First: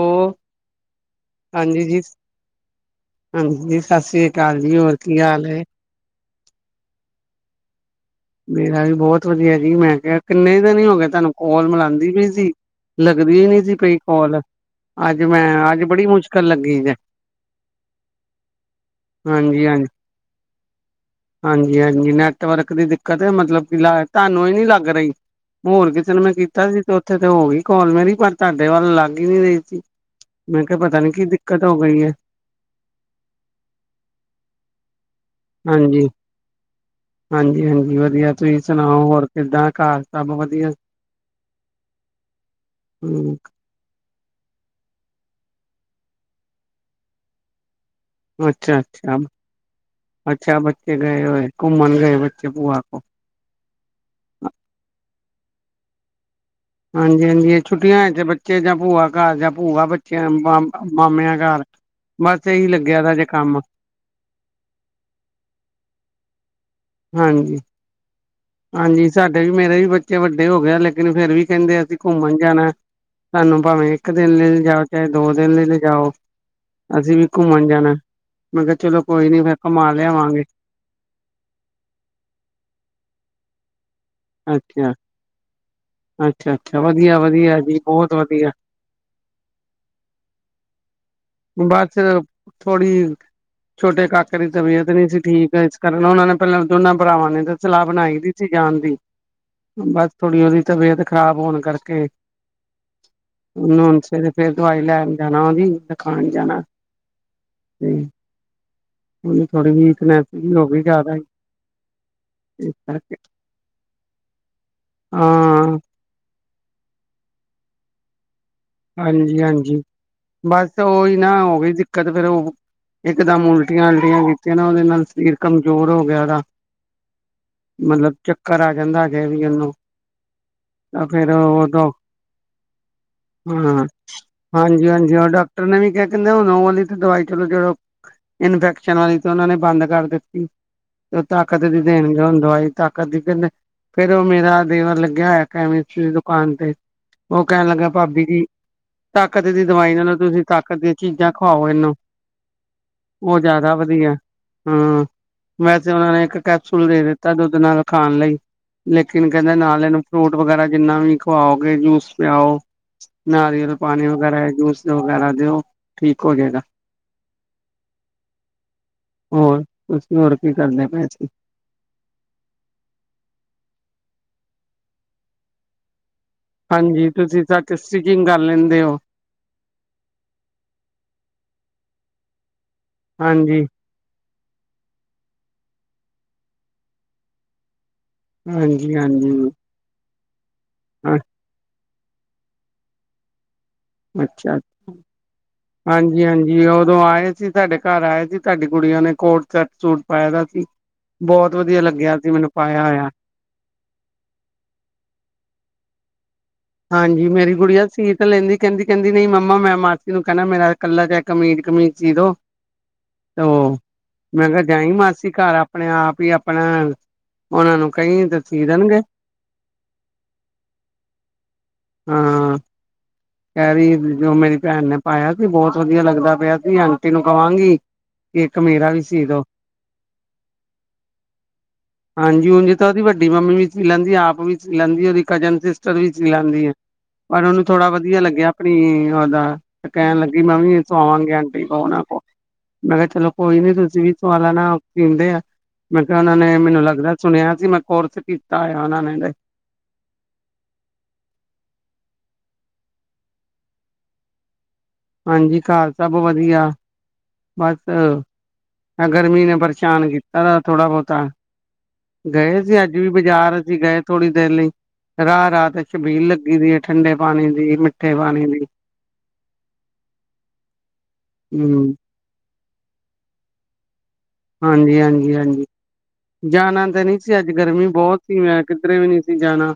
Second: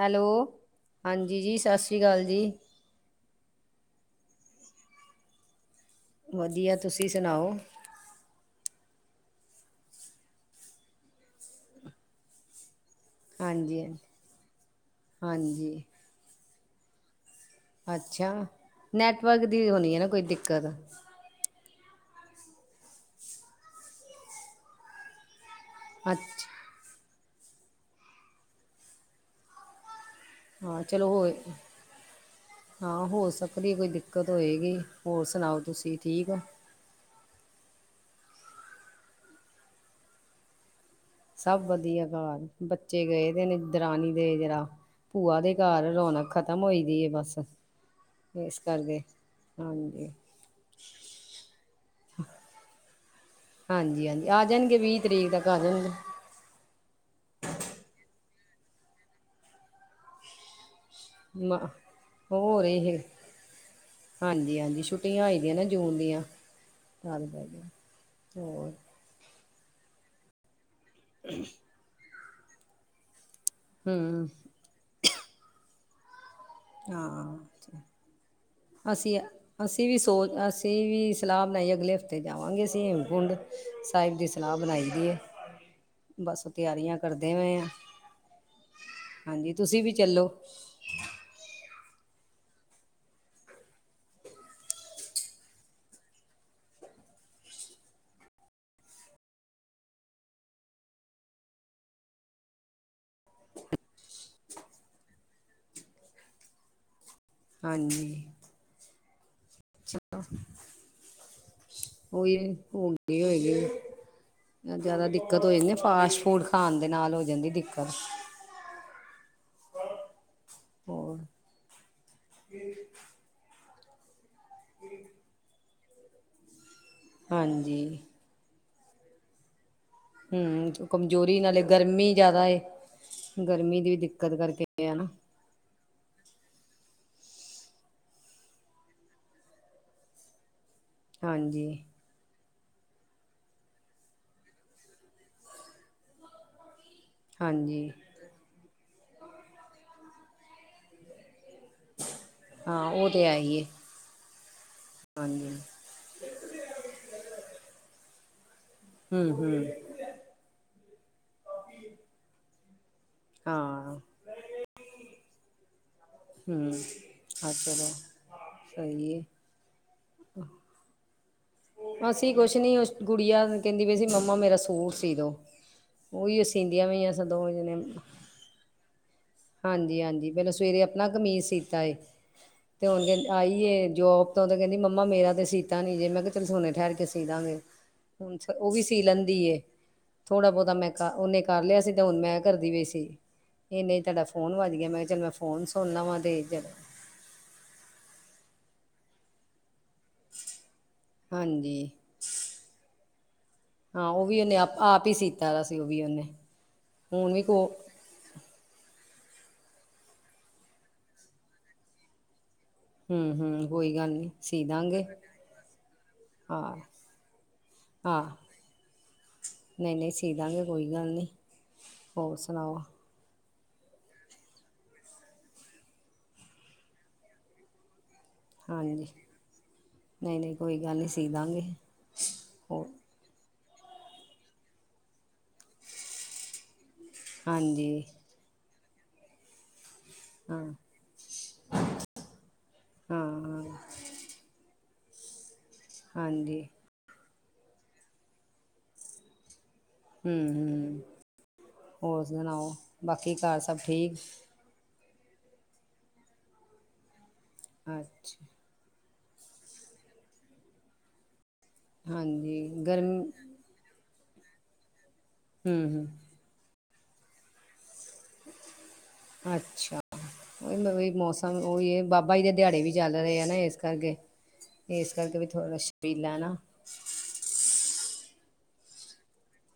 Hello, ਹਾਂਜੀ ਜੀ ਸਤਿ ਸ਼੍ਰੀ ਅਕਾਲ ਜੀ। ਹਾਂਜੀ, ਸਤਿ ਸ੍ਰੀ ਅਕਾਲ ਜੀ ਹੋਰ ਕੀ ਹਾਲ ਹੈ? ਵਧੀਆ, ਤੁਸੀਂ ਸੁਣਾਓ? ਮੇਰਾ ਵੀ ਬਹੁਤ ਵਧੀਆ ਜੀ, ਮੈਂ ਕਿਹਾ ਕਿੰਨੇ ਦਿਨ ਹੀ ਹੋ ਗਏ ਤੁਹਾਨੂੰ ਕੋਲ ਮਿਲਾਉਂਦੀ ਪਈ ਸੀ। ਲੱਗਦੀ ਹੀ ਨਹੀਂੀ ਸੀ ਹਾਂਜੀ ਪਈ ਕੋਲ, ਅੱਜ ਮੈਂ ਅੱਜ ਹਾਂਜੀ ਬੜੀ ਮੁਸ਼ਕਿਲ ਲੱਗੀ ਹੈ। ਅੱਛਾ, ਨੈਟਵਰਕ ਦੀ ਹੋਣੀ ਆ ਨਾ ਕੋਈ ਦਿੱਕਤ ਹਾਂਜੀ-ਹਾਂਜੀ ਨੈਟਵਰਕ ਦੀ ਦਿੱਕਤ ਮਤਲਬ ਕੀ ਤੁਹਾਨੂੰ ਈ ਨੀ ਲੱਗ ਰਈ। ਹੋਰ ਕਿਸੇ ਨੂੰ ਮੈਂ ਅੱਛਾ ਕੀਤਾ ਸੀ ਤੇ ਉੱਥੇ ਤੇ ਹੋ ਗਈ ਕਾਲ ਮੇਰੀ ਪਰ ਤੁਹਾਡੇ ਵੱਲ ਲੱਗ ਹੀ ਨ ਰਹੀ ਸੀ। ਮੈਂ ਕਿਹਾ ਹਾਂ ਪਤਾ ਚਲੋ ਨੀ ਕੀ ਹੋਏ ਦਿੱਕਤ ਹੋ ਗਈ ਹੈ। ਹਾਂ ਹੋ ਸਕਦੀ ਕੋਈ ਦਿੱਕਤ ਹੋਏਗੀ ਹੋਰ ਸੁਣਾਓ ਤੁਸੀਂ ਹਾਂਜੀ ਠੀਕ ਆ ਹਾਂਜੀ- ਹਾਂਜੀ ਵਧੀਆ ਤੁਸੀਂ ਸੁਣਾਓ ਹੋਰ ਕਿੱਦਾਂ ਘਰ ਸਭ ਵਧੀਆ ਸਭ ਵਧੀਆ ਘਰ ਬੱਚੇ ਗਏ ਪਏ ਹਮ ਨੇ। ਦਰਾਨੀ ਦੇ ਜਰਾ, ਭੂਆ ਦੇ ਘਰ ਰੌਣਕ ਖਤਮ ਹੋਈ ਦੀ ਹੈ ਬਸ ਇਸ ਅੱਛਾ- ਕਰਕੇ ਅੱਛਾ- ਹਾਂਜੀ ਅੱਛਾ ਬੱਚੇ ਗਏ ਹੋਏ ਘੁੰਮਣ ਗਏ ਬੱਚੇ ਬੂਆ ਕੋਲ ਹਾਂਜੀ- ਹਾਂਜੀ ਆ ਜਾਣਗੇ ਵੀਹ ਤਰੀਕ ਤੱਕ ਆ ਜਾਣਗੇ। ਹਾਂਜੀ ਹਾਂਜੀ ਛੁੱਟੀਆਂ ਵਿੱਚ ਬੱਚੇ ਜਾਂ ਭੂਆ ਘਰ ਜਾਂ ਭੂਆ ਬੱਚਿਆਂ ਵਲ ਮਾਮਿਆਂ ਮ ਘਰ ਬਸ ਇਹੀ ਲੱਗਿਆ ਦਾ ਜੇ ਕੰਮ। ਹਾਂਜੀ-ਹਾਂਜੀ ਛੁੱਟੀਆਂ ਹੋਈ ਦੀਆਂ ਨਾ ਜੂਨ ਦੀਆਂ ਚੱਲ ਪੈ ਹਾਂਜੀ ਗਆਂ ਹੋਰ ਹਾਂਜੀ ਸਾਡੇ ਵੀ ਮੇਰੇ ਵੀ ਬੱਚੇ ਵੱਡੇ ਹੋ ਗਏ ਆ ਲੇਕਿਨ ਫੇਰ ਵੀ ਕਹਿੰਦੇ ਅਸੀਂ ਘੁੰਮਣ ਜਾਣਾ ਸਾਨੂੰ ਭਾਵੇਂ ਇੱਕ ਹੂੰ ਦਿਨ ਲਈ ਲਿਜਾਓ ਚਾਹੇ ਦੋ ਦਿਨ ਲਈ ਲਿਜਾਓ। ਅਸੀਂ ਵੀ ਹਾਂ ਘੁੰਮਣ ਜਾਣਾ, ਮੈਂ ਕਿਹਾ ਚਲੋ ਅਸੀਂ ਕੋਈ ਨੀ ਫੇ ਅਸੀਂ ਘੁਮਾ ਵੀ ਸੋਚ ਲਿਆਵਾਂਗੇ। ਅਸੀਂ ਵੀ ਸਲਾਹ ਬਣਾਈ ਅਗਲੇ ਹਫ਼ਤੇ ਜਾਵਾਂਗੇ ਅਸੀਂ ਹੇਮਕੁੰਡ ਸਾਹਿਬ ਦੀ ਸਲਾਹ ਬਣਾਈ ਅੱਛਾ ਦੀ ਐ, ਬਸ ਅੱਛਾ ਅੱਛਾ ਤਿਆਰੀਆਂ ਵਧੀਆ ਕਰਦੇ ਹੋਏ ਵਧੀਆ ਆ। ਜੀ ਬਹੁਤ ਵਧੀਆ ਹਾਂਜੀ ਤੁਸੀਂ ਵੀ ਚੱਲੋ। ਬਸ ਥੋੜੀ ਛੋਟੇ ਕਾਕੇ ਦੀ ਤਬੀਅਤ ਨੀ ਸੀ ਠੀਕ ਇਸ ਕਾਰਨ ਉਹਨਾਂ ਨੇ ਪਹਿਲਾਂ ਦੋਨਾਂ ਭਰਾਵਾਂ ਨੇ ਤਾਂ ਸਲਾਹ ਬਣਾਈ ਹੋਈ ਸੀ। ਜਾਣ ਦੀ ਬਸ ਥੋੜੀ ਓਦੀ ਤਬੀਅਤ ਖ਼ਰਾਬ ਹੋਣ ਕਰਕੇ। ਸ ਫਰ ਦਵਾਈ ਲੈਣ ਜਾਣਾ ਓਦੀ ਦਖਾਣ ਜਾਣਾ। ਹਾਂਜੀ। ਹੁਣ ਥੋੜੀ ਵੀਕਨੈਸ ਵੀ ਹੋ ਗਈ ਜ਼ਿਆਦਾ ਹੀ। ਉਹੀ ਹੋ ਗਈ ਹੋਏਗੀ। ਜਿਆਦਾ ਦਿੱਕਤ ਹੋ ਜਾਂਦੀ ਹਾਂ ਫਾਸਟ ਫੂਡ ਖਾਣ ਦੇ ਨਾਲ ਹੋ ਜਾਂਦੀ ਦਿੱਕਤ। ਹਾਂਜੀ ਹਾਂਜੀ ਬਸ ਉਹੀ ਹੋਰ ਨਾ ਹੋ ਗਈ ਦਿੱਕਤ ਫੇਰ ਉਹ ਇਕ ਦਮ ਉਲਟੀਆਂ ਆਉਂਦੀਆਂ ਜ। ਨਾ ਉਹਦੇ ਨਾਲ ਸਰੀਰ ਕਮਜ਼ੋਰ ਹੋ ਗਿਆ ਉਦਾ ਹਾਂਜੀ ਮਤਲਬ ਚੱਕਰ ਆ ਜਾਂਦਾ ਹਜੇ ਵੀ ਉਨੂੰ। ਹਮ, ਕਮਜ਼ੋਰੀ ਨਾਲੇ ਗਰਮੀ ਜਿਆਦਾ ਏ। ਗਰਮੀ ਹਾਂ, ਦੀ ਵੀ ਦਿੱਕਤ ਕਰਕੇ ਹਾਂਜੀ- ਆ ਨਾ ਹਾਂਜੀ ਉਹ ਡਾਕਟਰ ਨੇ ਵੀ ਕਿਹਾ ਕਹਿੰਦੇ ਓਹ ਨਹੂੰ ਵਾਲੀ ਤੇ ਦਵਾਈ ਚਲੋ ਜੜੋ ਇਨਫੈਕਸ਼ਨ ਵਾਲੀ ਤੇ ਉਹਨਾਂ ਨੇ ਬੰਦ ਕਰ ਦਿੱਤੀ। ਉਹ ਤਾਕਤ ਦੀ ਹਾਂਜੀ। ਦੇਣਗੇ ਹੁਣ ਦਵਾਈ ਤਾਕਤ ਦੀ ਫੇਰ ਉਹ ਮੇਰਾ ਦੇਵਰ ਲਗਿਆ। ਗਿਆ ਹੋਇਆ ਕੈਮਿਸਟ ਦੀ ਦੁਕਾਨ ਤੇ ਉਹ ਕਹਿਣ ਲੱਗਾ ਹਾਂਜੀ ਬੀਜੀ ਤਾਕਤ ਦੀ ਦਵਾਈ ਨਾਲੋਂ ਤੁਸੀਂ ਤਾਕਤ ਦੀਆਂ ਚੀਜ਼ਾਂ ਖੁਆਓ ਇਹਨੂੰ ਹਾਂ ਤੇ ਹੈ ਉਹ ਹੀ ਏ ਜਿਆਦਾ ਵਧੀਆ। ਹਮ, ਹਾਂਜੀ ਵੈਸੇ ਉਹਨਾਂ ਨੇ ਇੱਕ ਕੈਪਸੂਲ ਦੇ ਦਿੱਤਾ ਦੁੱਧ ਨਾਲ ਖਾਣ ਲਈ ਹੂੰ ਲੇਕਿਨ ਕਹਿੰਦੇ ਹੂੰ ਨਾਲ ਇਹਨੂੰ ਫਰੂਟ ਵਗੈਰਾ ਜਿੰਨਾ ਵੀ ਖਵਾਓਗੇ ਜੂਸ ਪਿਆਓ। ਨਾਰੀਅਲ ਹਾਂ ਪਾਣੀ ਵਗੈਰਾ ਜੂਸ ਵਗੈਰਾ ਦਿਓ। ਠੀਕ ਹੋ ਜਾਏਗਾ ਹਮ, ਅੱ ਹਾਂ ਚਲੋ ਸਹੀ ਹੈ। ਹੋਰ ਤੁਸੀਂ ਹੋਰ ਕੀ ਕਰਦੇ ਪਏ ਸੀ। ਅਸੀਂ ਕੁਛ ਨੀ ਉਸ ਗੁੜੀਆਂ ਕਹਿੰਦੀ ਪਈ ਸੀ ਮੰਮਾ ਮੇਰਾ ਸੂਟ ਸੀਦੋ ਉਹੀ ਅਸੀਂ ਇੰਡੀਆ ਮੀ ਹਾਂਜੀ ਦੋ ਤੁਸੀਂ ਸੱਚ ਵਜੇ [unintelligible] ਸਟਿਚਿੰਗ ਕਰ ਲੈਂਦੇ ਹੋ। ਹਾਂਜੀ- ਹਾਂਜੀ ਪਹਿਲਾਂ ਸਵੇਰੇ ਆਪਣਾ ਕਮੀਜ਼ ਸੀਤਾ ਏ ਅਤੇ ਹੁਣ ਆਈ ਹਾਂਜੀ ਏ ਜੋਬ ਉਤੋਂ ਦੀ ਕਹਿੰਦੀ ਮੰਮਾ ਮੇਰਾ ਤੇ ਸੀਤਾ ਨੀ ਜੇ ਮੈਂ ਕਿਹਾ ਚੱਲੋ ਹੁਨੇ ਠਹਿਰ ਕੇ ਸੀ ਦਾਂਗੇ। ਹੁਣ ਉਹ ਵੀ ਹਾਂਜੀ ਸੀ ਹਾਂਜੀ ਲੈਂਦੀ ਏ। ਥੋੜਾ ਬਹੁਤਾ ਮੈਂ ਕਰ ਉਨੇ ਕਰ ਲਿਆ ਸੀ ਤੇ ਹੁਣ ਮੈਂ ਕਰਦੀ ਪਈ ਸੀ। ਇਹਨੇ ਜਡਾ ਫੋਨ ਅੱਛਾ ਵਜਆ ਮੈਂ ਕਿਹਾ ਚਲ ਮੈਂ ਫੋਨ ਸੁਣਨਾ ਵਾਂ ਤੇ ਜਾ ਜ ਤੁਹਾਡੇ ਘਰ ਆਏ ਸੀ ਤੁਹਾਡੀ ਕੁੜੀਆਂ ਨੇ ਕੋਟ ਚਰਚ ਪਾਇ ਦਾ ਸੀ ਬਹੁਤ ਵਧੀਆ ਹਾਂਜੀ। ਲੱਗਿਆ ਸੀ ਮੈਨੂੰ ਪਾਇਆ ਹੋਇਆ। ਹਾਂ ਓ ਵੀ ਓਨੇ ਆਪ ਆਪ ਹੀ ਸੀਤਾ ਸੀ ਉਹ ਵੀ ਓਨੇ। ਹਾਂਜੀ ਮੇਰੀ ਗੁੜੀਆ ਸੀ ਲੈਂਦੀ ਕਹਿੰਦੀ-ਕਹਿੰਦੀ ਨਹੀਂ ਮੰਮਾ ਮੈਂ ਮਾਸੀ ਨੂੰ ਕਹਿੰਣਾ ਮੇਰਾ ਕੱਲਾ ਜ ਕਮੀਜ਼-ਕਮੀਜ਼ ਚੀਦੋ। ਹੂੰ ਹੂੰ ਓਅ ਕੋਈ ਗੱਲ ਨਹੀਂ ਮੈਂ ਸੀ ਕਿਹਾ ਜਾਈ ਦਾਂਗੇ ਮਾਸੀ ਘਰ ਆਪਣੇ ਆਪ ਹੀ ਆਪਣਾ ਹਾਂ ਓਨਾਂ ਨੂੰ ਕਈ ਤਾਂ ਸੀ ਦੇਣਗੇ। ਨਹੀਂ-ਨਹੀਂ ਸੀ ਦਾਂਗੇ ਕੋਈ ਗੱਲ ਨੀ। ਹੋਰ ਹਾਂ ਸੁਣਾਓ? ਕਹਿ ਰਹੀ ਜੋ ਮੇਰੀ ਭੈਣ ਨੇ ਪਾਇਆ ਸੀ ਬਹੁਤ ਵਧੀਆ ਲੱਗਦਾ ਪਿਆ ਸੀ ਆਂਟੀ ਨੂੰ ਕਵਾਂਗੀ ਇੱਕ ਮੇਰਾ ਵੀ ਹਾਂਜੀ ਸੀ ਸੀਦੋ ਨਹੀਂ ਨਹੀਂ ਕੋਈ ਗੱਲ ਨਹੀਂ ਸੀ ਦਾਂਗੇ ਹਾਂਜੀ ਹਜੀ ਹੋਰ ਤਾਂ ਉਹਦੀ ਵ ਸਾਡੀ ਮੰਮੀ ਵੀ ਸੀ ਲੈਂਦੀ ਆ। ਆਪ ਵੀ ਸ ਲੈਂਦੀ ਆ ਉਹਦੀ ਕਜਨ ਸਿਸਟਰ ਵੀ ਸੀ ਲੈਂਦੀ ਹੈ। ਪਰ ਉਹਨੂੰ ਥੋੜਾ ਬ ਹਾਂਜੀ ਲੱਗਿਆ ਆਪਣੀ ਉਹਦਾ। ਤੇ ਕਹਿਣ ਲੱਗੀ ਮੈਂ ਹਾਂ ਵੀ ਇਥੋਂ ਆਵਾਂਗੇ ਆਂਟੀ ਕੋ ਉਹਨਾਂ ਕੋਲ ਮੈਂ ਕਿਹਾ ਹਾਂ ਚਲੋ ਕੋਈ ਨੀ ਹਾਂ ਤੁਸੀਂ ਵੀ। ਸਵਾਲਾਂ ਨਾ ਸੀਂਦੇ ਆ ਮੈਂ ਕਿਹਾ ਉਹ ਨੇ ਹਾਂਜੀ ਮੈਨੂੰ ਲੱਗਦਾ ਸੁਣਿਆ ਸੀ ਮੈਂ ਕੋਰਸ ਕੀਤਾ ਹੋਇਆ ਉਹਨਾਂ ਨੇ। ਹਮ- ਹਮ ਹੋਰ ਸੁਣਾਓ ਬਾਕੀ ਘਰ ਸਭ ਠੀਕ। ਹਾਂਜੀ, ਘਰ ਸਭ ਵਧੀਆ ਬਸ। ਅੱਛਾ ਗਰਮੀ ਨੇ ਪਰੇਸ਼ਾਨ ਕੀਤਾ ਤ ਥੋੜਾ ਬਹੁਤਾ ਹਾਂਜੀ ਗਏ ਸੀ ਅੱਜ ਵੀ ਗਰਮੀ ਬਾਜ਼ਾਰ। ਅੱਸੀ ਗਏ ਥੋੜ੍ਹੀ ਦੇਰ ਲਈ ਰਾਹ ਰਾਹ ਤੇ ਹਮ ਹਮ ਛਬੀਲ ਲੱਗੀ ਦੀ ਹੈ ਠੰਡੇ ਪਾਣੀ ਦੀ। ਦੀ ਮਿੱਠੇ ਪਾਣੀ ਦੀ। ਅੱਛਾ। ਉਹੀ ਮੌਸਮ ਉਹੀ ਹੂੰ ਹੈ। ਬਪ ਬਾਈ ਦੇ ਦਿਹਾੜੇ ਵੀ ਚੱਲ ਰਹੇ ਆ ਨਾ ਇਸ ਕਰਕੇ ਹਾਂਜੀ ਇਸ ਹਾਂਜੀ ਕਰਕੇ ਵੀ ਹਾਂਜੀ ਥੋੜਾ ਜਾਣਾ ਤਾਂ ਨਹੀਂ ਸੀ ਅੱਜ ਗਰਮੀ ਬਹੁਤ ਸੀ ਮੈਂ ਕਿੱਧਰੇ ਵੀ ਨਹੀਂ ਸੀ ਜਾਣਾ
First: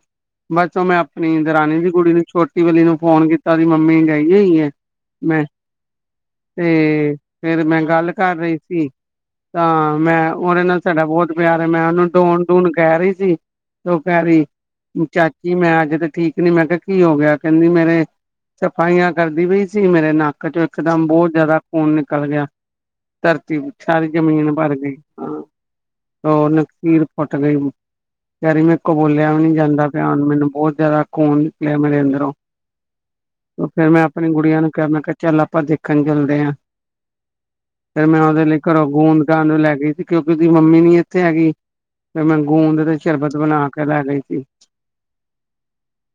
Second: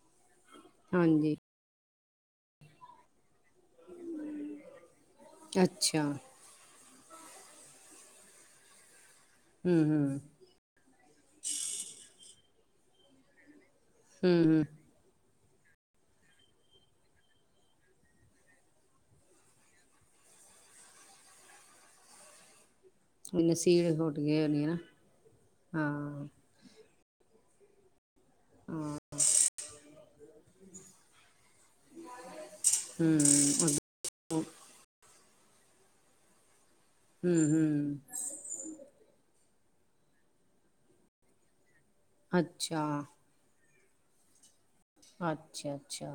ਬਸ ਓ ਮੈਂ ਹਾਂਜੀ ਆਪਣੀ। ਰਾਣੀ ਦੀ ਕੁੜੀ ਨੂੰ ਛੋਟੀ ਵਾਲਲੀ ਨੂੰ ਫੋਨ ਕੀਤਾ ਸੀ ਮੰਮੀ ਗਈ ਆਈ ਹੈ ਮੈਂ ਅੱਛਾ ਤੇ ਫੇਰ ਮੈਂ ਗੱਲ ਕਰ ਰਹੀ ਸੀ ਤਾਂ ਹਮ ਹਮ ਮੈਂ ਓਦੇ ਨਾਲ ਸਾਡਾ ਬਹੁਤ ਪਿਆਰ ਹੈ ਮੈਂ ਉਹਨੂੰ ਡੋਣ ਡੂਣ ਕਹਿ ਰਹੀ ਸੀ ਤੇ ਉਹ ਕਹਿ ਹਮ ਹਮ ਰਹੀ ਚਾਚੀ ਮੈਂ ਅਜ ਤਾਂ ਠੀਕ ਨੀ ਮੈਂ ਕਿਹਾ ਕੀ ਹੋ ਗਿਆ ਕਹਿੰਦੀ ਮੇਰੇ ਸਫ਼ਾਈਆਂ ਕਰਦੀ ਪਈ ਸੀ ਮੇਰੇ ਨੱਕ ਚ ਇਕਦਮ ਬੋਅ ਜ਼ਿਆਦਾ ਖੂਨ ਨਿਕਲ ਗਿਆ। ਧਰਤੀ ਨਸੀਰ ਸਾਰੀ ਸੁੱਟ ਗਏ ਜ਼ਮੀਨ ਹੋਣੀ ਭਰ ਨਾ ਗਈ ਹਾਂ। ਹਾਂ। ਨਖਸੀਰ ਫੁੱਟ ਗਈ। ਕੇਅ ਰਈ ਮੈਂ ਕੋ ਹਾਂ ਬੋਲਿਆ ਵੀ ਨੀ ਜਾਂਦਾ ਪਿਆ ਮੈਨੂੰ ਬਹੁਤ ਜ਼ਿਆਦਾ ਖੂਨ ਨਿਕਲਿਆ ਮੇਰੇ ਅੰਦਰੋਂ। ਹੂੰ ਫੇਰ ਮੈਂ ਅ ਆਪਣੀ ਗੁੜੀਆਂ ਨੂੰ ਕਿਹਾ ਮੈਂ ਕਿਹਾ ਚੱਲ ਆਪਾਂ ਦੇਖਣ ਚੱਲਦੇ ਆ। ਹਮ ਹਮ ਫਿਰ ਮੈਂ ਉਹਦੇ ਲਈ ਘਰੋਂ ਗੂੰਦ ਕਰਨਾਉਣ ਨੂੰ ਲੈ ਗਈ ਸੀ ਕਿਉਂਕਿ ਉਹਦੀ ਮੰਮੀ ਨੀ ਇੱਥੇ ਹੈਗੀ ਤੇ ਮੈਂ ਗੂੰਦ ਅੱਛਾ ਤੇ ਸ਼ਰਬਤ ਬਣਾ ਕੇ ਲੈ ਗਈ ਸੀ। ਅੱਛਾ-ਅੱਛਾ।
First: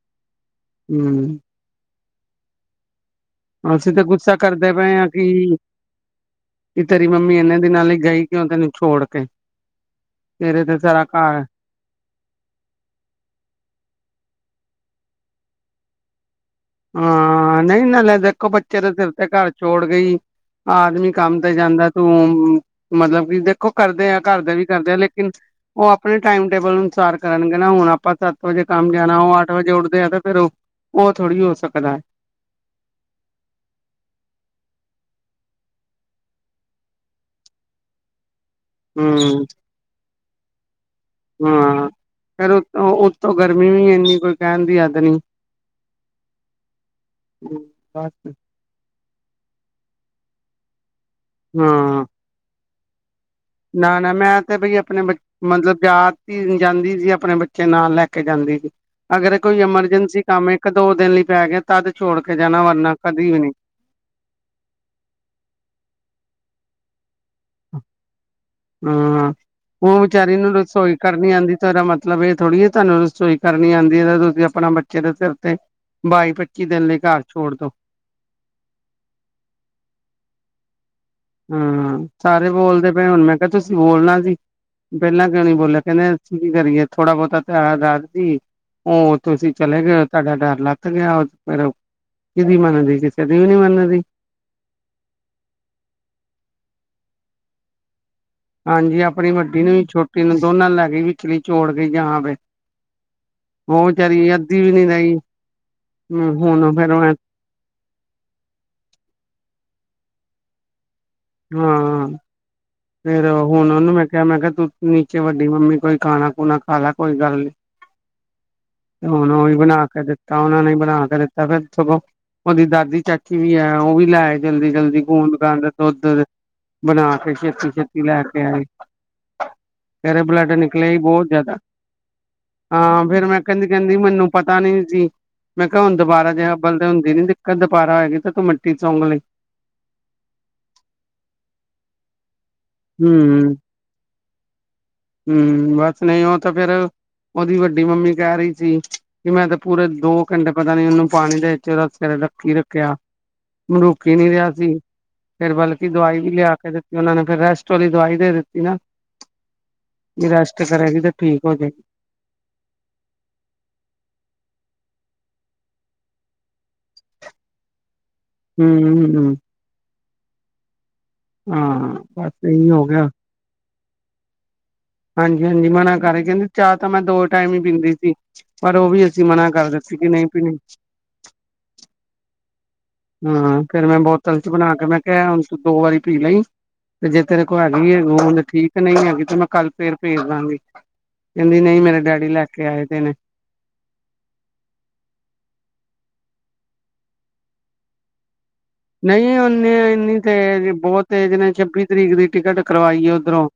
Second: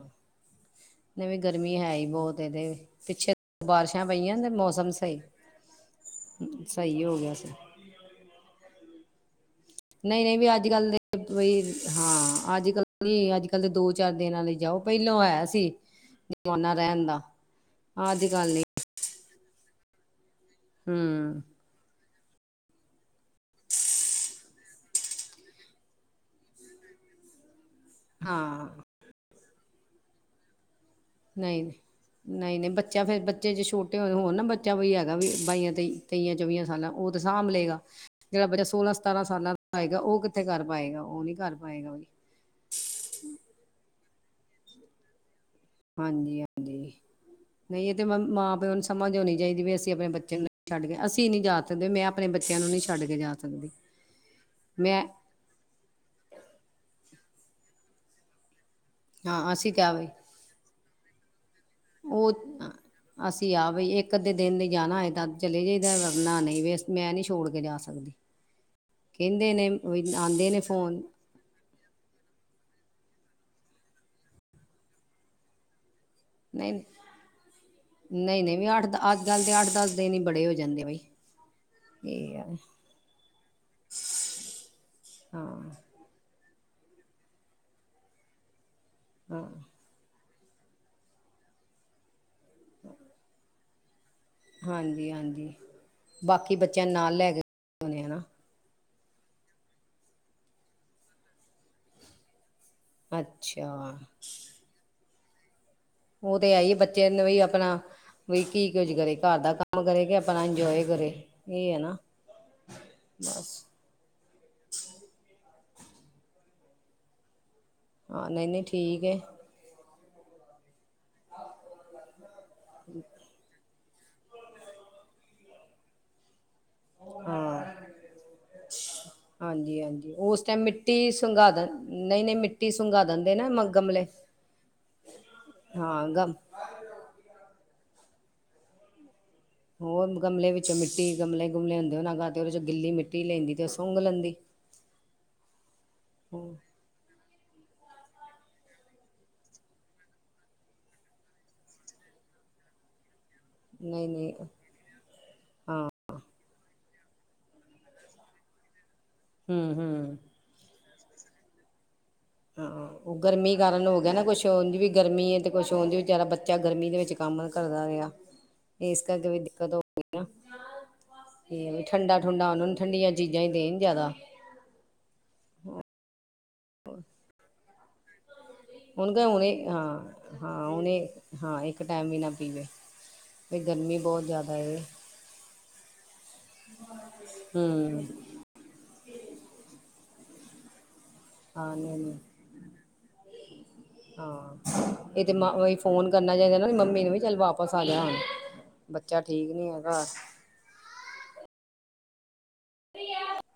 ਨਈ ਵੀ ਹੂੰ। ਗਰਮੀ ਹੈ ਈ ਬੋਤ ਇਹਦੇ ਪਿੱਛੇ ਅਸੀਂ ਬਾਰਿਸ਼ਾਂ ਗੁੱਸਾ ਪਈਆਂ ਤੇ ਕਰਦੇ ਮੌਸਮ ਪਏ ਹਾਂ ਸਈ ਕਿ ਤੇਰੀ ਮੰਮੀ ਏਨੇ ਦੀਨਾ ਲਈ ਗਈ ਕਿਉਂ ਤੈਨੂੰ ਛੋੜ ਕੇ? ਨਈ-ਨਈ ਵੀ ਤੇਰੇ ਅੱਜ ਤੇ ਕੱਲ ਦੇ ਸਾਰਾ ਘਰ ਬਈ ਹਾਂ ਅੱਜ-ਕੱਲ ਨੀ ਅੱਜ-ਕੱਲ ਤੇ ਦੋ-ਚਾਰ ਦਿਨਾਂ ਲਈ ਜਾਓ ਪਹਿਲੋਂ ਆਇਆ ਸੀ। ਜ਼ਮਾਨਾ ਰਹਿਣ ਦਾ ਹਾਂ ਨਈ ਨਾ ਅੱਜ ਕੱਲ ਦੇਖੋ ਨਹੀਂ ਚਿਰ ਤੇਰ ਤੇ ਘਰ ਛੋੜ ਗਈ ਆਦਮੀ ਕੰਮ ਹੂੰ ਤੇ ਜਾਂਦਾ ਤੂੰ ਮਤਲਬ ਕਿ ਦੇਖੋ ਕਰਦੇ ਆ ਘਰਦ ਵੀ ਕਰਦੇ ਆ ਲੇਕਿਨ ਉਹ ਆਪਣੇ ਟਾਈਮ ਟੇਬਲ ਅਨੁਸਾਰ ਕਰਨਗੇ ਨਾ ਹੁਣ ਆਪਾਂ ਸੱਤ ਵਜੇ ਹਾਂ ਕੰਮ ਜਾਣਾ ਉਹ ਅੱਠ ਵਜੇ ਉੱਠਦੇ ਆ ਤੇ ਫਿਰ ਉਹ ਥੋੜ੍ਹੀ ਹੋ ਨਈ। ਸਕਦਾ ਨਈ-ਨਈ ਬੱਚਾ ਫੇਰ ਬੱਚੇ ਜੇ ਛੋਟੇ ਹੋ ਹੋਣ ਨਾ ਬੱਚਾ ਵੀ ਹੈਗਾ ਵੀ ਬਾਈਆਂ ਤੇ ਤੇਈਆਂ ਚੌਵੀਆਂ ਸਾਲਾਂ ਉਹ ਤੇ ਸਾਂਭ ਲਏਗਾ, ਜਿਹੜਾ ਬੱਚਾ ਸੋਲਾਂ ਸਤਾਰਾਂ ਹਮ ਸਾਲਾਂ ਦਾ ਆਏਗਾ ਉਹ ਕਿੱਥੇ ਕਰ ਪਾਏਗਾ ਉਹ ਨਹੀ ਕਰ ਹਾਂ ਪਾਏਗਾ ਫੇਰ ਉਤੋਂ, ਉੱਤੋਂ ਗਰਮੀ ਵੀ ਇੰਨੀ, ਕੋਈ ਕਹਿਣ ਦੀ ਹਦ ਨਹੀਂ ਹਾਂਜੀ -ਹਾਂਜੀ ਨਹੀਂ ਇਹ ਤੇ ਮ ਬਸ ਮਾਂ- ਪਿਓ ਨੂੰ ਸਮਝ ਆਉਣੀ ਚਾਹੀਦੀ ਵੀ ਅਸੀਂ ਆਪਣੇ ਬੱਚੇ ਨੂੰ ਛੱਡ ਕੇ, ਅਸੀਂ ਨਹੀ ਜਾ ਸਕਦੇ ਹਾਂ ਮੈਂ ਆਪਣੇ ਬੱਚਿਆਂ ਨੂੰ ਨਹੀ ਛੱਡ ਕੇ ਜਾ ਸਕਦੀ ਨਾ- ਨਾ ਮੈਂ ਤੇ ਬਈ ਆਪਣੇ ਮੈਂ ਬ ਮਤਲਬ ਜਦ ਜਾਂਦੀ ਸੀ ਆਪਣੇ ਬੱਚੇ ਨਾਲ ਲੈ ਕੇ ਜਾਂਦੀ ਸੀ ਅਗਰ ਹਾਂ ਕੋਈ ਅਸੀਂ ਕਿਹਾ ਬਈ ਐਮਰਜੈਂਸੀ ਕੰਮ ਇੱਕ ਦੋ ਦਿਨ ਲਈ ਪੈ ਗਿਆ ਤਦ ਛੋੜ ਕੇ ਜਾਣਾ ਵਰਨਾ ਕਦੇ ਵੀ ਨਹੀਂ ਇਕ ਅੱਧੇ ਦਿਨ ਲਈ ਜਾਣਾ ਹੋਏ ਤਾਂ ਚਲੇ ਗਏ, ਵਰਨਾ ਨਹੀਂ ਵੇਸ ਮੈਂ ਨਹੀਂ ਛੋੜ ਕੇ ਜਾ ਸਕਦੀ, ਹਾਂ ਕਹਿੰਦੇ ਨੇ, ਆਉਂਦੇ ਨੇ ਫੋਨ ਤੁਹਾਡਾ ਮਤਲਬ ਇਹ ਥੋੜ੍ਹੀ ਤੁਹਾਨੂੰ ਰਸੋਈ ਕਰਨੀ ਆਉਂਦੀ ਹੈ ਤੁਸੀਂ ਆਪਣਾ ਬੱਚੇ ਦੇ ਸਿਰ ਤੇ ਬਾਈ- ਪੱਚੀ ਨਹੀਂ ਦਿਨ ਲਈ ਘਰ ਛੋੜ ਦਿਓ ਨਹੀਂ- ਨਹੀਂ ਵੀ ਅੱਠ ਅੱਜ ਕੱਲ ਤੇ ਅੱਠ- ਦਸ ਦਿਨ ਹੀ ਬੜੇ ਹੋ ਜਾਂਦੇ ਬਈ ਹਾਂ, ਇਹ ਆ ਸਾਰੇ ਬੋਲਦੇ ਪਏ ਹੁਣ ਮੈਂ ਕਿਹਾ ਤੁਸੀਂ ਬੋਲਣਾ ਨਹੀ, ਪਹਿਲਾਂ ਕਿਉਂ ਨੀ ਹਾਂ ਬੋਲਿਆ, ਕਹਿੰਦੇ ਅਸੀ ਕੀ ਕਰੀਏ ਥੋੜਾ ਬਹੁਤਾ ਧਿਆਨ ਰਾਦ ਜੀ, ਉਹ ਹਾਂ ਤੁਸੀਂ ਚਲੇ ਗਏ ਤੁਹਾਡਾ ਡਰ ਲੱਥ ਗਿਆ, ਉਹ ਫਿਰ ਕੀਹਦੀ ਮੰਨਦੀ ਕਿਸੇ ਦੀ ਵੀ ਨੀ ਮੰਨਦੀ ਹਾਂਜੀ- ਹਾਂਜੀ ਬਾਕੀ ਬੱਚਿਆਂ ਨਾਲ ਲੈ ਕੇ ਨੇ ਹਨਾ ਹਾਂਜੀ ਆਪਣੀ ਵੱਡੀ ਨੂੰ, ਛੋਟੀ ਨੂੰ ਦੋਨਾਂ ਨੂੰ ਲੈ ਗਈ ਵੀ ਨਿਚੋੜ ਕੇ ਜਾਣਾ ਪਏ, ਉਹ ਅੱਛਾ ਕਹਿ ਰਹੀ ਅੱਧੀ ਵੀ ਨੀ ਰਹੀ ਉਹ ਤੇ ਹੈ ਹੀ, ਹੁਣ ਫੇਰ ਬੱਚਿਆ ਮੈਂ ਨੂੰ ਵੀ ਆਪਣਾ। ਬਈ ਕੀ ਕੁੱਝ ਕਰੇ, ਘਰ ਦਾ ਕੰਮ ਕਰੇ ਕਿ ਆਪਣਾ ਇੰਜੋਏ ਕਰੇ। ਇਹ ਹੈ ਨਾ ਹਾਂ, ਫੇਰ ਬਸ ਹੁਣ ਉਹਨੂੰ ਮੈਂ ਕਿਹਾ ਮੈਂ ਕਿਹਾ ਤੂੰ ਵੱਡੀ ਮੰਮੀ ਕੋਈ ਖਾਣਾ ਖੂਣਾ ਖਾ ਲੈ, ਕੋਈ ਗੱਲ ਨੀ। ਹਾਂ ਨਹੀਂ ਨਹੀਂ ਠੀਕ ਤੇ ਹੈ ਹੁਣ ਉਹ ਵੀ ਬਣਾ ਕੇ ਦਿੱ ਖਾਣਾ ਨਹੀ ਬਣਾ ਕੇ ਦਿੱਤਾ ਫਿਰ ਸਗੋਂ ਉਹਦੀ ਦਾਦੀ ਚਾਚੀ ਵੀ ਹੈ ਉਹ ਵੀ ਲੈ ਆਈ ਜਲਦੀ- ਜਲਦੀ ਖੂੰਦਕਾਂ ਦਾ ਦੁੱਧ ਬਣਾ ਕੇ ਛੇਤੀ- ਹਾਂ ਛੇਤੀ ਲੈ ਕੇ ਆਏ ਹਾਂਜੀ- ਹਾਂਜੀ ਤੇਰੇ ਉਸ ਬਲੱਡ ਟਾਈਮ ਨਿਕਲੇ ਮਿੱਟੀ ਹੀ ਬਹੁਤ ਸੰਘਾ ਜ਼ਿਆਦਾ ਦੇ, ਨਹੀਂ- ਨਹੀਂ ਮਿੱਟੀ ਸੰਘਾ ਹਾਂ ਫੇਰ ਦਿੰਦੇ ਮੈਂ ਨੇ ਕਹਿੰਦੀ ਮ ਕਹਿੰਦੀ ਗਮਲੇ ਮੈਨੂੰ ਪਤਾ ਨੀ ਜੀ, ਮੈਂ ਕਿਹਾ ਹੁਣ ਹਾਂ ਦੁਬਾਰਾ ਗਮ ਜਿਹੜਾ ਬਣਦਾ ਤੇ ਹੁੰਦੀ ਨੀ ਦਿੱਕਤ ਦੁਬਾਰਾ ਹੋਏਗੀ ਤੇ ਤੂੰ ਮਿੱਟੀ ਚੁੰਘ ਲਈ ਹੋਰ ਗਮਲੇ ਵਿੱਚੋਂ ਮਿੱਟੀ ਗਮਲੇ, ਗਮਲੇ ਹੁੰਦੇ ਉਹਦੇ ਚੋਂ ਗਿੱਲੀ ਮਿੱਟੀ ਲੈਂਦੀ ਤੇ ਉਹ ਸੁੰਘ ਲੈਂਦੀ ਹਮ ਬਸ ਨਹੀਂ ਉਹ ਤਾਂ ਫਿਰ, ਉਹਦੀ ਵੱਡੀ ਮੰਮੀ ਕਹਿ ਰਹੀ ਸੀ ਕਿ ਮੈਂ ਤਾਂ ਪੂਰੇ ਦੋ ਘੰਟੇ ਪਤਾ ਨੀ ਉਹਨੂੰ ਪਾਣੀ ਦੇ ਵਿੱਚ ਉਹਦਾ ਸਵੇਰੇ ਰੱਖੀ ਰੱਖਿਆ ਮਰੂਕ ਨਹੀਂ ਰਿਹਾ ਸੀ ਫਿਰ ਹਾਂ ਬਲਕਿ ਦਵਾਈ ਵੀ ਲਿਆ ਕੇ ਦਿੱਤੀ, ਉਹਨਾ ਨੇ ਫਿਰ ਰੈਸਟ ਵਾਲੀ ਦਵਾਈ ਦੇ ਦਿੱਤੀ ਨਾ ਹੂੰ-ਹੂੰ ਵੀ ਰੈਸਟ ਕਰੇਗੀ ਤਾਂ ਠੀਕ ਹੋ ਜਾਏਗੀ ਹਾਂ ਉਹ ਗਰਮੀ ਕਾਰਨ ਹੋ ਗਿਆ ਨਾ ਕੁਛ ਉਂਝ ਵੀ ਗਰਮੀ ਹੈ ਤੇ ਕੁਛ ਹੁੰਦੀ ਵੀ ਵਿਚਾਰਾ ਬੱਚਾ ਗਰਮੀ ਦੇ ਵਿੱਚ ਕੰਮ ਕਰਦਾ ਰਿਹਾ, ਇਸ ਹੂੰ ਕਰਕੇ ਹੂੰ ਵੀ ਦਿੱਕਤ ਹੋਈ ਨਾ ਹਾਂ ਠੰਡਾ ਬਸ ਠੁੰਡਾ ਉਹਨਾ ਇਹੀ ਨੂੰ ਹੋ ਗਿਆ ਠੰਡੀਆਂ ਚੀਜ਼ਾਂ ਹੀ ਦੇਣ ਜਿਆਦਾ ਹਾਂਜੀ -ਹਾਂਜੀ ਮਨਾ ਕਰਕੇ ਨਾ ਚਾਹ ਤਾਂ ਮੈਂ ਦੋ ਟਾਈਮ ਹੀ ਪੀਂਦੀ ਸੀ, ਪਰ ਉਹ ਵੀ ਹੁਣ ਕ ਅਸੀਂ ਮਨਾ ਹੁਣੇ ਕਰ ਦਿੱਤੀ ਕਿ ਨਹੀਂ ਹਾਂ ਪੀਣੀ ਹਾਂ ਉਹਨੇ ਹਾਂ ਇੱਕ ਟਾਈਮ ਵੀ ਨਾ ਪੀਵੇ ਵੀ ਹਮ, ਫਿਰ ਗਰਮੀ ਮੈਂ ਬਹੁਤ ਬੋਤਲ ਚ ਜ਼ਿਆਦਾ ਬਣਾ ਹੈ ਕੇ ਮੈਂ ਕਿਹਾ ਹੁਣ ਦੋ ਵਾਰੀ ਪੀ ਲਈ ਤੇ ਜੇ ਤੇਰੇ ਕੋਲ ਹੈਗੀ ਹਮ ਹੈ ਗੋਂਡ ਠੀਕ, ਨਹੀਂ ਹੈਗੀ ਤੇ ਮੈਂ ਕੱਲ ਫਿਰ ਭੇਜ ਦਵਾਂਗੀ ਹਾਂ ਨਹੀਂ -ਨਹੀਂ [unintelligible] ਹਾਂ, ਇਹ ਤੇ ਮ ਫੋਨ ਕਰਨਾ ਚਾਹੀਦਾ ਨਾ ਮੰਮੀ ਨੂੰ ਵੀ ਚੱਲ ਵਾਪਸ ਆ ਜਾਣ ਨਹੀਂ ਓਨੀ ਇੰਨੀ ਤੇਜ਼, ਬਹੁਤ ਤੇਜ਼ ਨੇ ਛੱਬੀ ਤਰੀਕ ਦੀ ਟਿਕਟ ਕਰਵਾਈ ਉੱਧਰੋਂ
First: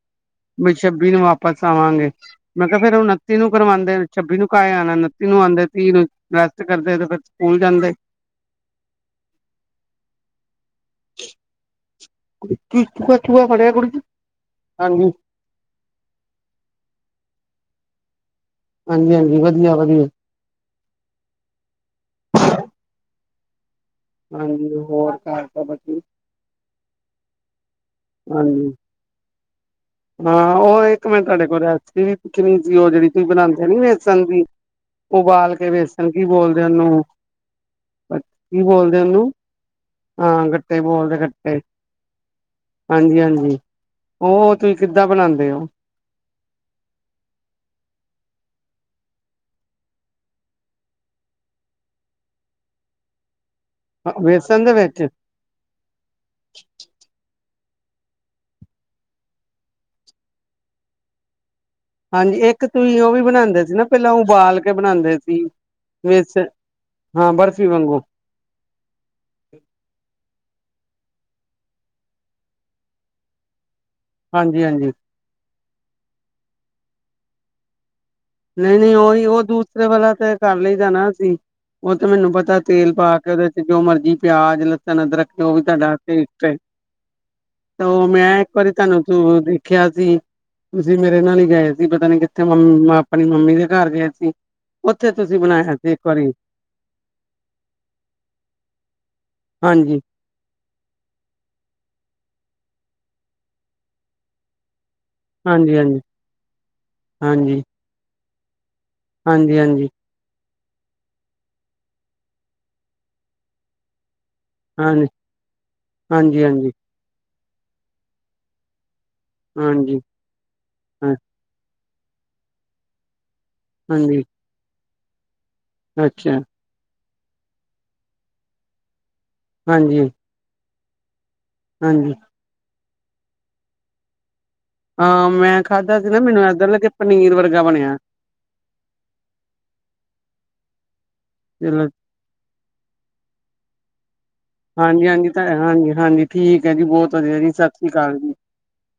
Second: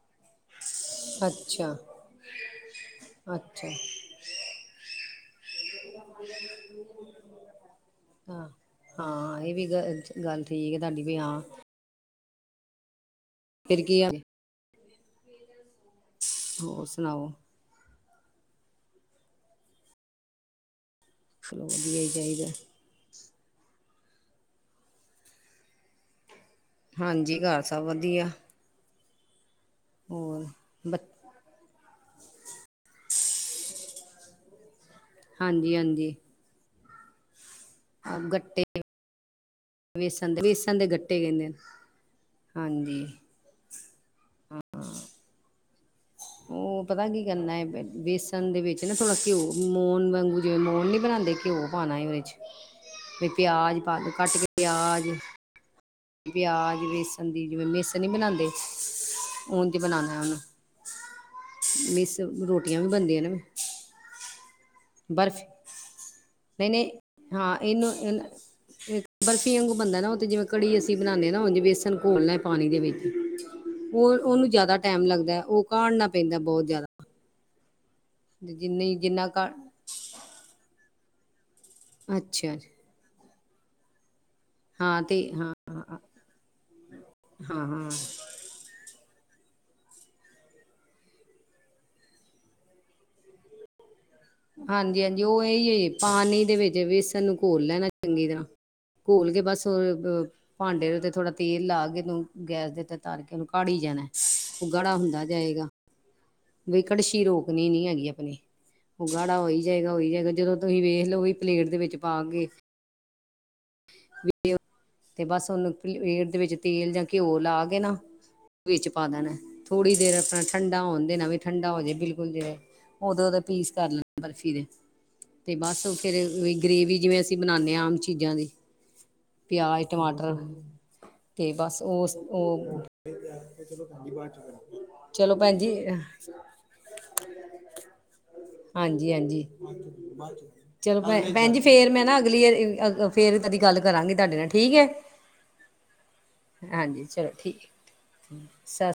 ਮੈੰ ਛੱਬੀ ਨੂੰ ਵਾਪਸ ਅੱਛਾ ਆਵਾਂਗੇ ਮੈਂ ਕਿਹਾ ਫੇਰ ਉਨੱਤੀ ਨੂੰ ਅੱਛਾ ਕਰਵਾਉਂਦੇ, ਛੱਬੀ ਨੂੰ ਕਾਹੇ ਆਉਣਾ, ਉਨੱਤੀ ਨੂੰ ਆਉਂਦੇ ਤੀਹ ਨੂੰ ਰੈਸਟ ਕਰਦੇ ਤੇ ਫਿਰ ਸਕੂਲ ਜਾਂਦੇ ਹ ਹਾਂ ਇਹ ਵੀ ਗ ਗੱਲ ਠੀਕ ਹੈ ਤੁਹਾਡੀ ਵੀ ਹਾਂ ਕੀ ਕਛੂਆ ਫੜਿਆ ਫਿਰ ਖੁਡ 'ਚ, ਕੀ ਆ ਹਾਂਜੀ ਹੋਰ ਸੁਣਾਓ ਹਾਂਜੀ- ਹਾਂਜੀ ਵਧੀਆ- ਵਧੀਆ ਵਧੀਆ ਹੀ ਚਾਹੀਦਾ ਹਾਂਜੀ ਹੋਰ ਘਰ ਸਭ ਵਧੀਆ- ਹਾਂਜੀ ਘਰ ਸਭ ਵਧੀਆ- ਹਾਂਜੀ ਹੋਰ ਹਾਂ ਉਹ ਬ ਇੱਕ ਮੈਂ ਤੁਹਾਡੇ ਕੋਲ ਰੈਸਪੀ ਵੀ ਪੁੱਛਣੀ ਸੀ ਉਹ ਜਿਹੜੀ ਤੁਸੀਂ ਬਣਾਉਂਦੇ ਨੀ ਵੇਸਣ ਦੀ ਉਬਾਲ ਕੇ ਹਾਂਜੀ ਵੇਸਣ, ਹਾਂਜੀ ਕੀ ਬੋਲਦੇ ਉਹਨੂੰ ਕੀ ਗੱਟੇ ਬੋਲਦੇ ਉਹਨੂੰ, ਵੇਸਣ ਦੇ ਹਾਂ ਵੇਸਣ ਗੱਟੇ ਦੇ ਬੋਲਦੇ ਕਹਿੰਦੇ ਗੱਟੇ ਨੇ ਹਾਂਜੀ- ਹਾਂਜੀ, ਉਹ ਹਾਂ ਤੁਸੀਂ ਕਿੱਦਾਂ ਬਣਾਉਦੇ ਉਹ ਪਤਾ ਕੀ ਕਰਨਾ ਹੈ ਬੇਸਣ ਦੇ ਵਿੱਚ ਨਾ ਥੋੜ੍ਹਾ ਘਿਓ ਮੋਨ ਵਾਂਗੂ ਜਿਵੇਂ ਮੋਨ ਨਹੀਂ ਬਣਾਉਂਦੇ ਘਿਓ ਪਾਉਣਾ ਉਹਦੇ 'ਚ, ਵੀ ਪਿਆਜ ਪਾ ਕੇ ਕੱਟ ਕੇ ਵੇਸਣ ਦੇ ਵਿੱਚ ਪਿਆਜ ਪਿਆਜ ਬੇਸਣ ਦੀ ਜਿਵੇਂ ਬੇਸਣ ਨੀ ਬਣਾਉਂਦੇ ਉਂਝ ਬਣਾਉਣਾ ਉਹਨੂੰ ਮਿਸ ਹਾਂਜੀ ਇੱਕ ਰੋਟੀਆਂ ਤੁਸੀਂ ਉਹ ਵੀ ਬਣਦੀਆਂ ਨੇ ਬਣਾਉਂਦੇ ਸੀ ਨਾ ਪਹਿਲਾਂ ਉਬਾਲ ਕੇ ਬਣਾਉਂਦੇ ਸੀੇ ਨਹੀ-ਨਹੀ, ਹਾਂ ਇਹਨੂੰ, ਇਹਨੂੰ ਬਰਫ਼ੀ ਵਾਂਗ ਬਣਦਾ ਨਾ ਜਿਵੇਂ ਕੜੀ ਅਸੀਂ ਬਣਾਉਦੇ ਨਾ ਹ ਬੇਸਣ ਘੋਲਣਾ ਪਾਣੀ ਦੇ ਵਿੱਚ ਉਹ ਉਹਨੂੰ ਹਾਂਜੀ ਜ਼ਿਆਦਾ ਹਾਂਜੀ ਟਾਈਮ ਲੱਗਦਾ, ਉਹ ਕਾੜਨਾ ਪੈਂਦਾ ਬਹੁਤ ਜ਼ਿਆਦਾ ਨਹੀਂ ਜਿੰਨੀ -ਨਹੀਂ ਉਹੀ ਜਿੰਨਾ ਉਹ ਕ ਦੂ ਰੇ ਵਾਲਾ ਤੇ ਕਰ ਲਈ ਅਸੀ ਉਹ ਤੇ ਮੈਨੂੰ ਅੱਛਾ ਪਤਾ ਤੇਲ ਪਾ ਕੇ ਉਹਦੇ 'ਚ ਜੋ ਮਰਜ਼ੀ ਪਿਆਜ ਹਾਂ ਲਸਣ ਅਦਰਕ ਤੇ ਰੱਖੇ ਉਹ ਹਾਂ ਵੀ ਤੁਹਾਡਾ ਹਾਂ ਵਾਸਤੇ, ਹਾਂ ਤਾਂ ਹਾਂ ਉਹ ਮੈਂ ਇਕ ਵਾਰੀ ਤੁਹਾਨੂੰ ਤੂੰ ਦੇਖਿਆ ਸੀ, ਤੁਸੀਂ ਮੇਰੇ ਨਾਲ ਹੀ ਗਏ ਸੀ ਪਤਾ ਨੀ ਕਿੱਥੇ ਮਮਾਂ ਆਪਣੀ ਮੰਮੀ ਦੇ ਘਰ ਗਏ ਹਾਂਜੀ- ਹਾਂਜੀ ਤੁਸੀਂ ਉਹ ਇਹੀ ਬਣਾਇਆ ਹੈ, ਸੀ ਇੱਕ ਵਾਰੀ ਪਾਣੀ ਦੇ ਵਿੱਚ ਬੇਸਣ ਨੂੰ ਘੋਲ ਲੈਣਾ ਚੰਗੀ ਤਰਾ ਘੋਲ ਕੇ ਬਸ ਹਾਂਜੀ ਭਾਂਡੇ ਤੇ ਥੋੜਾ ਤੇਲ ਲਾ ਕੇ ਉਹਨੂੰ ਗੈਸ ਦੇ ਉੱਤੇ ਤਰ ਕੇ ਉਹਨੂੰ ਕਾਹੜੀ ਜਾਣਾ ਉਹ ਗਾੜਾ ਹੁੰਦਾ ਜਾਏਗਾ ਹਾਂਜੀ- ਹਾਂਜੀ ਬਈ ਕੜਛੀ ਹਾਂਜੀ ਰੋਕਨੀ ਨੀ ਹੈਗੀ ਆਪਣੀ, ਉਹ ਗਾੜਾ ਹੋਈ ਹਾਂਜੀ ਹਾਂਜੀ ਜਾਏਗਾ ਉਹੀ ਜਾਏਗਾ ਜਦੋਂ ਤੁਸੀਂ ਵੇਖ ਲਓ ਵੀ ਪਲੇਟ ਦੇ ਵਿੱਚ ਪਾਕੇ ਹਾਂਜੀ ਤੇ ਬਸ ਉਹਨੂੰ ਪਲੇਟ ਦੇ ਵਿੱਚ ਹਾਂਜੀ ਹਾਂਜੀ ਤੇਲ ਜਾਂ ਘਿਓ ਲਾ ਕੇ ਨਾ, ਵਿੱਚ ਪਾ ਦੇਣਾ, ਥੋੜੀ ਹਾਂਜੀ ਦੇਰ ਆਪਣਾ ਠੰਡਾ ਹੋਣ ਹਾਂ ਦੇਣਾ ਵੀ ਠੰਡਾ ਹੋ ਜੇ ਬਿਲਕੁਲ ਜਿਵੇ ਉਦੋਂ ਓਹਦੇ ਪੀਸ ਕਰ ਲੈਣਾ ਹਾਂਜੀ ਬਰਫ਼ੀ ਦੇ ਤੇ ਬਸ ਫਿਰ ਅੱਛਾ ਗ੍ਰੇਵੀ ਜਿਵੇਂ ਅਸੀਂ ਬਣਾਉਂਦੇ ਹਾਂ ਆਮ ਚੀਜ਼ਾਂ ਦੀ ਪਿਆਜ਼ ਹਾਂਜੀ ਟਮਾਟਰ, ਤੇ ਬਸ ਹਾਂਜੀ ਉਸ [unintelligible] ਹਾਂ ਚਲੋ ਭੈਣ ਮੈਂ ਜੀ ਖਾਧਾ ਸੀ ਨਾ ਮੈਨੂੰ ਏਦਾਂ ਲਗਿਆ ਕੇ ਪਨੀਰ ਵਰਗਾ ਬਣਿਆ ਹਾਂਜੀ- ਹਾਂਜੀ, ਚਲੋ ਭ ਭੈਣ ਜੀ ਚਲੋ ਫੇਰ ਮੈਂ ਨਾ ਅਗਲੀ ਵਾਰੀ ਕਦੀ ਗੱਲ ਕਰਾਂਗੀ ਤੁਹਾਡੇ ਨਾਲ ਠੀਕ ਹੈ। ਹਾਂਜੀ ਹਾਂਜੀ, ਹਾਂਜੀ, ਹਾਂਜੀ ਠੀਕ ਹੈ ਜੀ ਹਾਂਜੀ ਬਹੁਤ ਚਲੋ ਵਧੀਆ ਜੀ ਠੀਕ ਸਤਿ ਸ੍ਰੀ ਅਕਾਲ ਜੀ ਸਤਿ